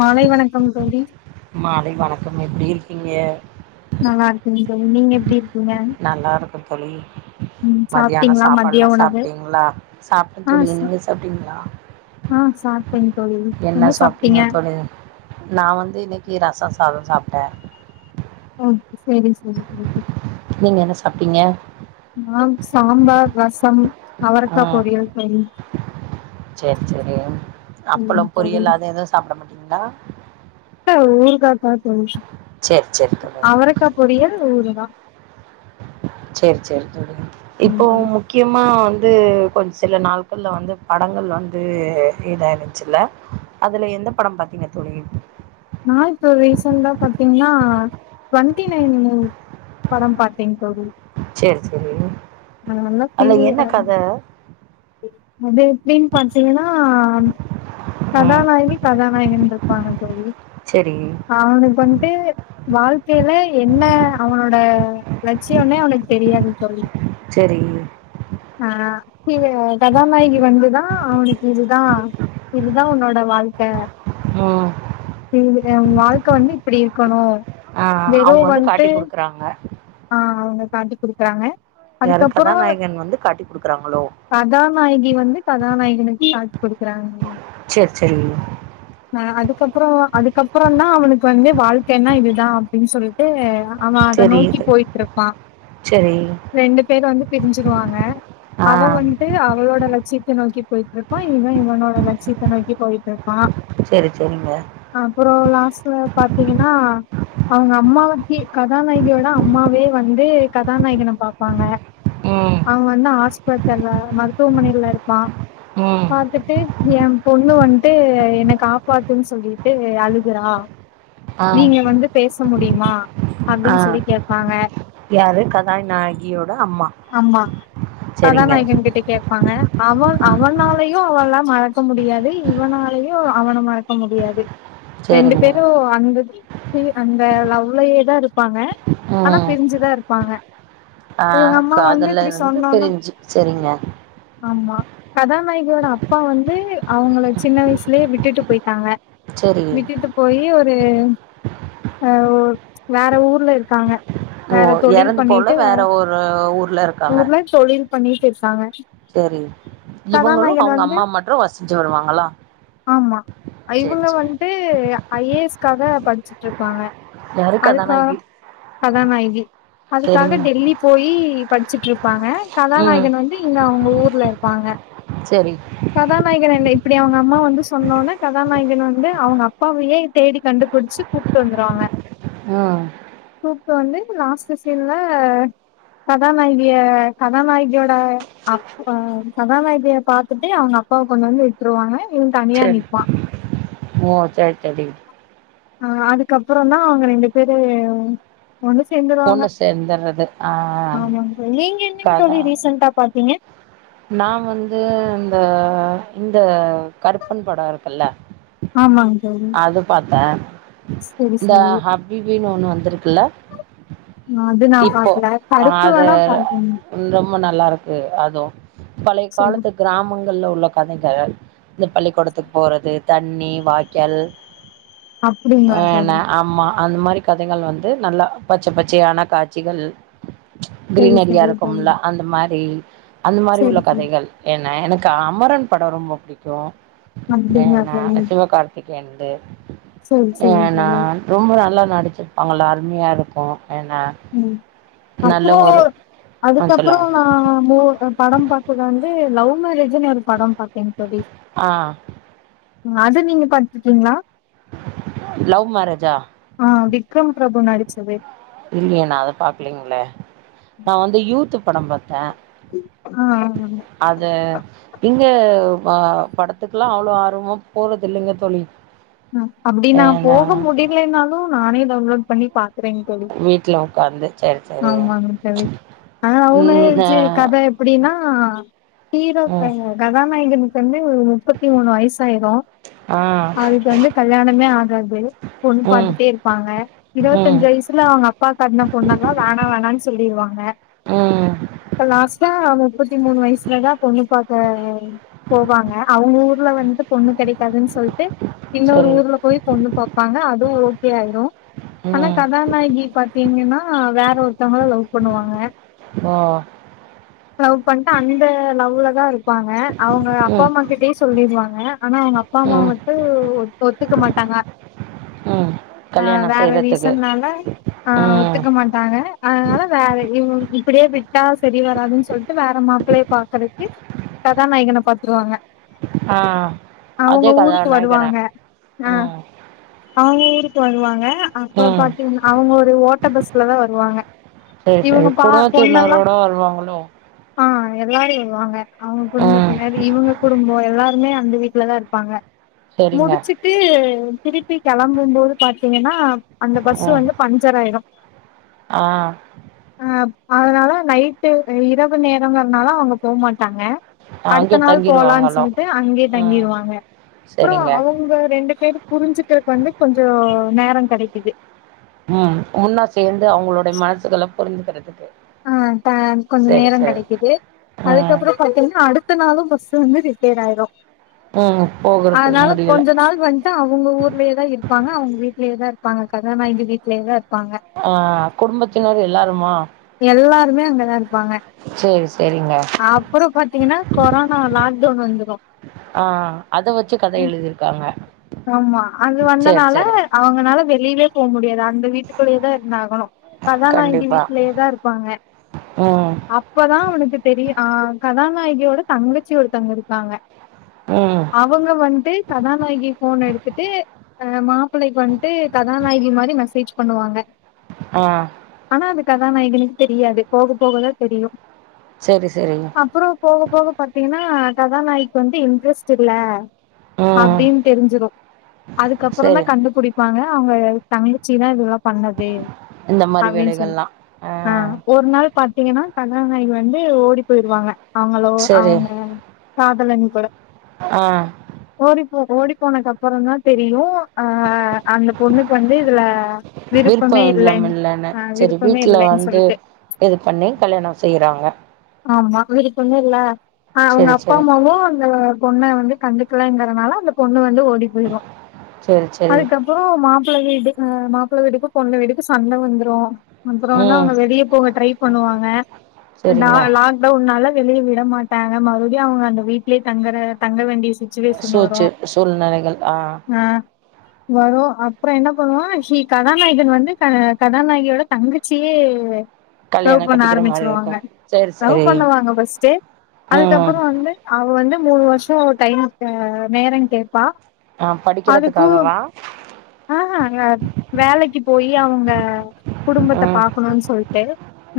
மாலை வணக்கம் தோழி எப்டி இருக்கீங்க நல்லாருக்கேங்க தோழி நீங்க எப்டி இருக்கீங்க நல்லா இருக்கோ பழைய ம் மதியானம் சாப்ட்டீங்களா மதிய சாப்பாடுல்லாம் உணவு சாப்ட்டீங்களா சாப்பட்டேன் ஆ தோழி சா நீங்க சாப்ட்டீங்களா ஆ சாப்ட்டேங்க தோழி என்ன சாப்ட்டீங்க தோழி நான் வந்து இன்னைக்கு ரசம் சாதம் சாப்ட்டேன் அட [unintelligible] ஓ சரி சரி நீங்க என்ன சாப்ட்டீங்க நான் சாம்பார் ரசம் அவரக்கா ம் பொரியல் தோழி சரி சரி இல்லைங்க அப்பளம் தோழி பொரியல் அது எதுவும் சாப்ட மாட்ட இன்னா ஊருகாய் தான் தோழி சரி சரி தோழி அவரக்கா பொரியல் ஊருகாய் சரி சரி தோழி இப்போ ம் தோழி முக்கியமா வந்து கொஞ்சம் சில நாட்கள்ல வந்து படங்கள் வந்து இதாயிருந்துச்சுல்ல அதுல எந்த படம் பாத்தீங்க தோழி நான் இப்ப ரீசென்டா பார்த்தீங்கன்னா ட்வெண்ட்டி நைன் படம் பார்த்தேங்க தோழி சரி சரி அதுல என்ன கத அது எப்படின்னு பார்த்தீங்கன்னா ம் கதாநாயகி கதா நாயகன் இருப்பாங்க தோழி செரி அவனுக்கு வந்ட்டு வாழ்க்கையில என்ன அவனோட லட்சியம்னே அவனுக்கு தெரியாது தோழி செரி ஆ இது கதாநாயகி வந்துதான் அவனுக்கு இதுதான் இதுதான் உன்னோட வாழ்க்க ம் உன் வாழ்க்க வந்து இப்படி இருக்கணு ஆ அவங்க வந்து காட்டி கொடுக்குறாங்க ஆ அவங்க காட்டி கொடுக்குறாங்க அதுக்கப்புறம் வந்து காட்டி குடுக்குறாங்களோ கதாநாயகி வந்து கதாநாயகனுக்கு காட்டி கொடுக்குறாங்க செரி செரி ஆ அதுக்கப்புற அதுக்கப்புறம் தான் அவனுக்கு வந்து வாழ்க்கை என்ன இதுதான் அப்படின்னு சொல்லிட்டு அவன் அத செரி நோக்கி இது போயிட்டு இருப்பான் செரி ரெண்டு பேர் வந்து பிரிஞ்சிருவாங்க ஆ அவ வந்ட்டு அவளோட லட்சியத்தை நோக்கி போயிட்டு இருப்பான் இவங்க இவனோட லட்சியத்தை நோக்கி போயிட்டு இருப்பான் சரி அப்புறம் லாஸ்ட்ல பாத்தீங்கன்னா அவங்க அம்மாவுக்கே கதாநாயகியோட அம்மாவே வந்து கதாநாயகன பார்ப்பாங்க ம் அவன் வந்து ஆஸ் [unintelligible] மருத்துவமனைல இருப்பா ம் பாத்துட்டு எ பொண்ணு வன்ட்டு என காப்பாத் தூனு சொல்லிட்டு அழுகுறா ஆ நீங்க வந்து பேஸ் ச முடியுமா அப்டின் ஆ சொல்லி கேப்பாங்க யாரு கதாநாயகியோட அம்மா ஆமா செரிங்க கதாநாயகன் கிட்ட கேப்பாங்க அவன் ஆ அவனாலயு அவள மறக்க முடியாது இவனாலயு அவன மறக் க முடியாது ரெண்டு செரிங்க பேரு அந்த தி அந்த லவ்லயே தா இருப்பாங்க ஆனா பிரிஞ்சுதா இருப் பாங்க அ காதல்ல இருந்து பிரிஞ்சு சரிங்க கதாநாயகரோட அப்பா வந்து அவங்கள சின்ன வயசுலேயே விட்டுட்டு போய் பாங்க செரி விட்டுட்டு போயி ஒரு அ ஓ வேற ஊர்ல இருக்காங்க ஓ வேற தொழில் எறந்து போல பண்ணிட்டு வேற ஒரு ஊர்ல இருக்காங்க ஊர்ல தொழில் பண்ணிட்டு இருக்காங்க சரி இவங்களு கதாநாயகன் அவுங்க வந்து அம்மா மட்று வசுச்சு வருவாங்களா ஆமா சேரி இவங்க சேரி வன்ட்டு ஐ ஏ எஸ்காக படுச்சுட்டு இருப்பாங்க யாருக்கு அதுக்கா அதானாகி கதாநாய்கி அதுக்காக சரிங்க டெல்லி போயி படுச்சுட் இருப்பாங்க ம் கதாநாயகன் வந்து இங்க அவுங்க ஊர்ல இருப்பாங்க சரி கதாநாயகன் என்ன இப் இப்டி அவுங்க அம்மா வந்து சொன்னோன்னே கதாநாய்கன் வந்து அவுங்க அப்பாவயே தேடி கண்டுபுடுச்சு கூப்டு வந்துருவாங்க ஆ கூப்டு வந்து லாஸ்டு சீன்ல கதாநாய்கிய கதாநாயிகியோட அப்பா கதாநாயிகிய பாத்துட்டு அவுங்க அப்பாவ கொண்டு வந்து விட்டுருவாங்க இவன் தனியா சரி நிப் ஓ சர் சரி அ அதுக்கப்றோ தா அவுங்க ரெண்டு பேரு ஒண்ணு சேந்துருவாங்க ஒண்ணு சேந்தர்றது ஆ ஆமாங்க தோழி நீங்க என்னங்க கதா தோழி ரீசென்டா பாத்தீங்க நா வந்து இந்த இந்த கருப்பன் படொ இருக்குல ஆமாங்க தோழி அது பாத்தே செரி இந்த செரி ஹபீபீன் ஒன்னு வந் வந்துருக்குல அது நா பாக்ல கருப்பு அது வேணா பாத்தேங் ரொம்ப நல்லா இருக்கு அது பழைய சரி காலத்து கிராமங் கள்ல உள்ள கடைக இந்த பள்ளிகூடதுக்கு போறது தண்ணி வாய்கால் அப்டிங்ளாக தோழி அந்த மாரி கதைகள் வந்து நல்லா பச்ச பச்சயான காட்சிகள் சரி கிரீனரியா சரி தோழி இருக்குல அந்த மாரி அந்த மாரி உள்ள சரி தோழி கதைகள் என்ன எனக் க அமரன் படம் ரொம்ப பிடிக்கு அப்டிங்களா என்ன தோழி சிவகார்த்தி எண்டு சரி ஏ சரி நா தோழி ரொம்பொ நல்லா நடிச்சுருபாங்களா அருமயா இருக் கு ஏனா அப்றொ அதுக்கப்றொ நா மொ படம் பாத்தது வந்து லவ் மேரேஜ்னு ஒரு படம் பாத்தேங் தோழி ஆ அது நீங்க பாத்டீங்களா லவ் மேரேஜா ஆ விக்ரம் பிரபு நடிச்சது இல்லயே நா அத பாக்லீங்ளே நான் வந்து யூத் படம் பாத் த ஆ அது இங்க வா படுத்துக்லா அவ்ளோ ஆர்வமா போறது இல்லைங்க தோழி அப்டி நா போக முடியலனாலு‌ நானே டௌன்லோட் பண்ணி பாக் க்ரேங் தோழி வீட்ல உக்காந்து சேரி சேரி ஆமாங் தோழி ஆ ம் ஆ லவ்மேச்சு கத எப்டினா ஆ ஹீரோ ப்ப ம் கதாநாயகன் [unintelligible] முப்பு முப்பத்தி மூணு வயசாயிரும் ஆ அது வந்து கல்யாணமே ஆகாது பொண் ம் பார்த்துட்டே இருப்பாங்க ம் இருவத்தஞ்சு வயசுல அவங்க அப்பா காட்ன பொண்ணல்லா வேணா வேணனு சொல்லிருவாங்க ம் இப்ப லாஸ்டா முப்பத்தி மூணு வயசுலதான் பொண்ணு பாத் வேறங் போவாங்க அவங்க ஊர்ல வந்து பொண்ணு கிடைக்காதுன்னு சொல்ட்டு ன்னேரூ சரி ஊர்ல போய் பொண்ணூ பாப்பாங்க அதுவூம் ஒத் ஓகே ஐ நோ ஆனா ம் கதாநாயகி பாத்தீங்கன்னா வேற ஒருத்தங்கள லவ் பண்ணுவாங்க ஓ லவ் பண்ணிட்டு அந்த லவ்ல தல் ப்பாங்க அவங்க அப்பா ம் அம்மா கிட்டயூ சொல்லிருவாங்க ஆனா அவங்க அப்பா அம்மா ம் வந்து ஒ ஒத்துக்க மாட்டாங்க ம் ஆ கல்யாணோ வேற செய்றதுக்கு ரீசன்னால ஆ ம் ஒத்துக்க மாட்டாங்க அதனால வேற எப்டியே இப்டியே விட்டா சரி வராதுன்னு சொல்லிட்டு வேற மாப்ளய பாக்கறதுக்கு கதா நாயகன பாத்துருவாங்க ஆ அவங்க அதே கல்யா ஊருக்கு நாயகனா வருவாங்க ஆ அவுங்க ஊ க்கு வருவாங்க ங்க அப்பறம் ம் பாத்தீங்கனா அவுங்க ஒரு ஓட்ட பஸ்ல தா வருவாங்க சரி சரி இவுங்க பாத் பொண்ணலா குடும்பத்தினரோட வருவாங்களோ அ எல்லாரு வருவாங்க அவங்க ம் குடும்பத்தினர் இவங்க குடும்பம் எல்லாருமே வந்து வீட்டுலதா இருப்பாங்க சரிங்க முடுச்சிட்டு திருப்பி கெளம்பும்போது பார்த்தீங்கன்னா அந்த பஸூ ம் வந்து பஞ்சர் ஆயிடு ஆ அ அதனால நைட்டு இரவு நேரம் இங்கறதூனால அவுங்க போவ்மாட்டங்க தங்க அங்கே அடுத்த நாள் போலா தங்கிருவாங்களோ சொல்ட்டு அங்கே ம் தங்கியிருவாங்க அப்புறம் சரிங்க அவங்க ரெண்டு பேர் புரிஞ்சுக்கிறது வந்து கொஞ்சே நேரம் கெடைக்குது உம் ஒன்னா சேர்ந்து அவங்களுடைய மனசுக்கள புரிஞ்சுக்கிறதுக்கு ஆ தா கொஞ் சரி நேரம் சரி கழிச்சிட்டு ம் அதுக்கப்புறம் பாத்தீங்கன்னா அடுத்த நாளும் கொஞ் ச வந்து ரிப்பேர் ஆயிரு ம் போகறதுக்கு அதனால முடியல கொஞ்ச நாள் வந்டு அவங்க ஊர்லயேதா இருப்பாங்க அவூங்க வீட்டுலயேதா இருக் ப்பாங்க கதாநாயகி வீட்லேதா இர் ஆ குடும்பத்தினர் எல்லாருமா எல்லாருமே அங்கதா இருப்பாங்க சரி சரிங்க அப்புறம் பாத்தீங்கன்னா கொரோனா லா க் டவுன் வந்துரு ஆ அத வச்சு கத எழுதிருக்காங்க ஆமா அது வந்தனால அவங்கனால வெளியவே போ முடியாது அந்த வீட்டுக்குள்ளேயே தா இருந்தகணு கதாநாயகி கண்டிப்பா வீட்டுலேயே தா இருப்பாங்க ம் அப்பதா அவனுக்கு தெரியும கதா நாயகியோட தங்கச்சி ஒரு தங்க இருக்காங்க ம் அவங்க வன்ட்டு கதானகி போன் எடுத்துட்டு அ மாப்பிளைைக்கு வந்துட்டு கதாநாயகி மாரி மெசேஜ் பண்ணுவாங்க ஆ ஆனா அது கதாநாயகனுக்கு தெரியாது போக போகதா தெரியு சரி சரி அப்புறம் போக போக பாத்தீங்கன்னா கதாநாயக் வந்து இன்ட்ரெஸ்ட் இல்ல ம் அப்டின்ட் தெரிஞ்சிடு அதுக்கப்புற தா சரி கண்டுபிடிப்பாங்க அவங்க தங்கிச்சி தா இதல்லா பண்ணது இந்த மாரி அப்படின்னு சொல்லி வேலைகள்லா ஆ ஒரு நாள் பாத்தீங்கன்னா கதாநாயக வந்து ஓடி போயிருவாங்க அவங்களோ செரி அவங்க காதலன் கூட ஆ ஓடி போனதுக்கு அப்புற தா தெரியு ஆ அந்த பொண்ணுக்கு வந்து இதுல விருப்பமே விருப்பம் இல்லம் இல்லன் இல்லன்னு ஆ செரி விருப்பமே வீட்ல இல்லைன்னு வந்து சொல்லிட்டு இது பண்ணி கல்யாணம் செய்றாங்க ஆமா விருப்பம் இல்ல அ அவங்க செரி அப்பா செரி அம்மாவு அந்த பொண்ண வந்து கண்டுக்கலாங்கறனால அந்த பொண்ணு வந்து ஓடி போயிரு செரி செரி அதுக்கப்பறம் மாப் மாப்பிளை வீடு் மாப்பிள வீடுக்கு பொண்ண வீடுக்கு சண்ட வந்துரு அப்புறம் வன ம் அவங்க வெளிய போக ட்ரை பண்ணுவாங்க நா செரிங்க லாக்டவுன்னால வெளிய விட மாட்டாங்க மறுபடியு அவங்க அந்த வீடலே தங்கற தங்க வேண்டிய சு சூச்சு சூழ்நிலைகள் ஆ வரு அப்புற என்ன பண்ணுவா ஹி கதாநாயகன் வந்து கதா கதாநாயகியோட தங்கச்சியே லவ் கல்யாணம் பண்ண கட்டிக்கிற மாரி ஆரம்பிச்சிருவாங்க இருக்கும் செரி லவ் செரி பண்ணுவாங்க ஃபர்ஸ்ட் ம் அதுக்கப்புற வந்து அவ வந்து மூணு வருஷ டை டைம் அ நேரம் கேப்பா ஆ அதுக்கு படிக்கிறதுக்காகவா ஆ ஹ அ வேலக்கி போயி அவுங்க குடும்பத்த ம் பாக்கணுன் சொல்ட்டு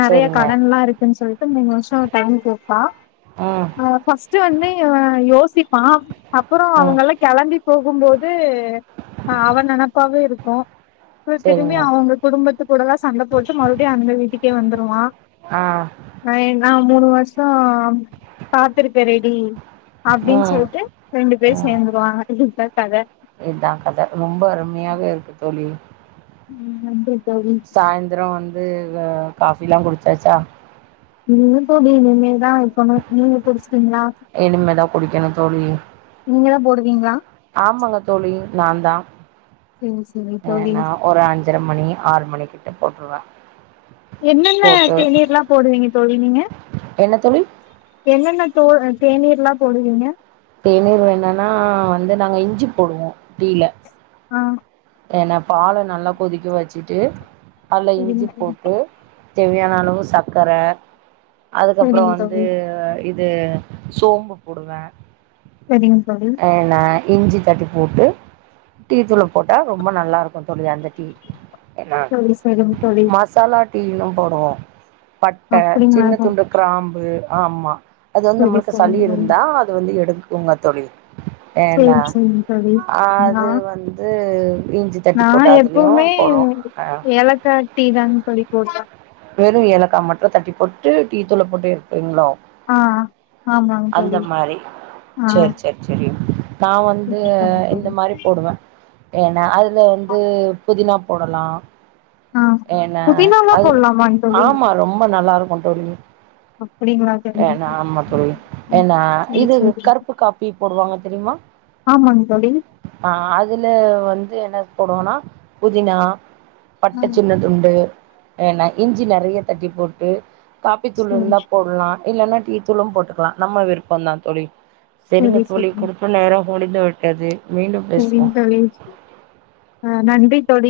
நெறைய செரிங்க கடன்ல்லா இருக்குன் சொல் மூணு வருஷோ டைம் கேப்பா ம் அவ ஃபஸ்டு வந்து இவ யோசிப்பா அப்பறோ ம் அவங்கல்லா கெளம்பி போ போகும்போது ஆ அவ நெனப்பாவே இருக்கு அப்றோ திரும்பி செரிங்க அவுங்க குடும்பத்துக் கூடல்லா சண்ட போட்டு மறுபடியு அந்த வீட்டுக்கே வந்துருவா ஆ நா ஏ நா மூணு வருஷோ காத்திருக்க ரெடி அப்டின் ம் சொல்ட்டு ரெண்டு பேர் சேந்துருவாங்க இதா இத்தா கத ரொம்ப அருமையாக இருக்கு தோழி ம் நன்றி தோழி சாயந்தரோ வந் து ஆ காஃபில்லா குடுச்சாச்சா இல்லன் தோழி இனிமேல் தா வக்கனு நீங்க குடுஸ்டீங்களா இனிமேதா குடிக்கணு தோழி நீங்க தா போடுவீங்ளா ஆமாங்க தோழி நா தா சேரி சேரி தோழி ஏன்னா ஒரு அஞ்ஜர மணி ஆறு மணிக் டீ போட்ருவே என்னென்ன போட்டு தேநீர்லா போடுவீங்க தோழி நீங்க என்ன தோழி என்னன்ன தோ தேநீர்லா போடுவீங்க தேநீர் வேனுன்னா வந்து நாங்க இஞ்சி போடுவோ டீல ஆ ஏனா பால நல்லா கொதிக்க வச்சுட்டு அதுல சரிங்க இஞ்சி தோழி போட்டு தேவையான அளவு சக்கர அதுக்கப்பற சரிங்க வந்து தோழி இது சோம்பு போடுவ செரிங் தோழி இஞ்சி தட்டி போட்டு டீ தூள போட்டா ரொம்ப நல்லாருக்கு தோழி அந்த டீ ம சரி சரிங்க தோழி மசாலா டீயலா போடுவோ பட்ட அப்டிங்களா சின்ன தோழி துண்டு கிராம்பு ஆமா அது வந்து சரி நம்மளுக்கு சளி சரிங்க தோழி இருந்தா அது வந்து எடுக் குங்க தோழி ஏனா சரி சரிங்க தோழி நா அது வந்து இஞ்சி தட்டி நா போட்டு அதுலயு எப்பவுமே போடுவோ ஆ ஏலக்கா டீ தாங்க தோழி போடுவ வெறு ஏலக்காய் மட்டு தட்டி போட்டு டீ தூள போட்டு எறக்விங்ளோ ஆ ஆமாங் தோழி ஆ செரி நா வந்து சரிங்க இந்த தோழி மாரி போடுவ ஏனா அது ல வந்து புதினா போடலா ஆ ஏன்னா புதினாலா அது போடலாமாங்க தோழி ஆமா ரொம்ப நல்லாருக்கு தோழி அப்டிங்களா ஏன்னா ஆமா தோழி ஏன்னா சரி இது சரி கருப்பு காப்பி போடுவாங்க தெரிமா ஆமாங்க தோழி ஆ அதுல வந்து என்ன போட்றோனா புதினா ஆ சின்னதுண்டு ஏன்னா இஞ்சி நெறைய தட்டி போட்டு காப்பி தூள் சரி இருந்தா போடலா இல்லன்னா டீ தூளு போட்டுக்கலா நம்ம விருப்பம்தா தோழி செரிங்க சரி தோழி கொடுத்த நேர முடிந்து விட்டது மீண்டும் பேசுவோம் செரிங் தோழி ஆ நன்றி தோழி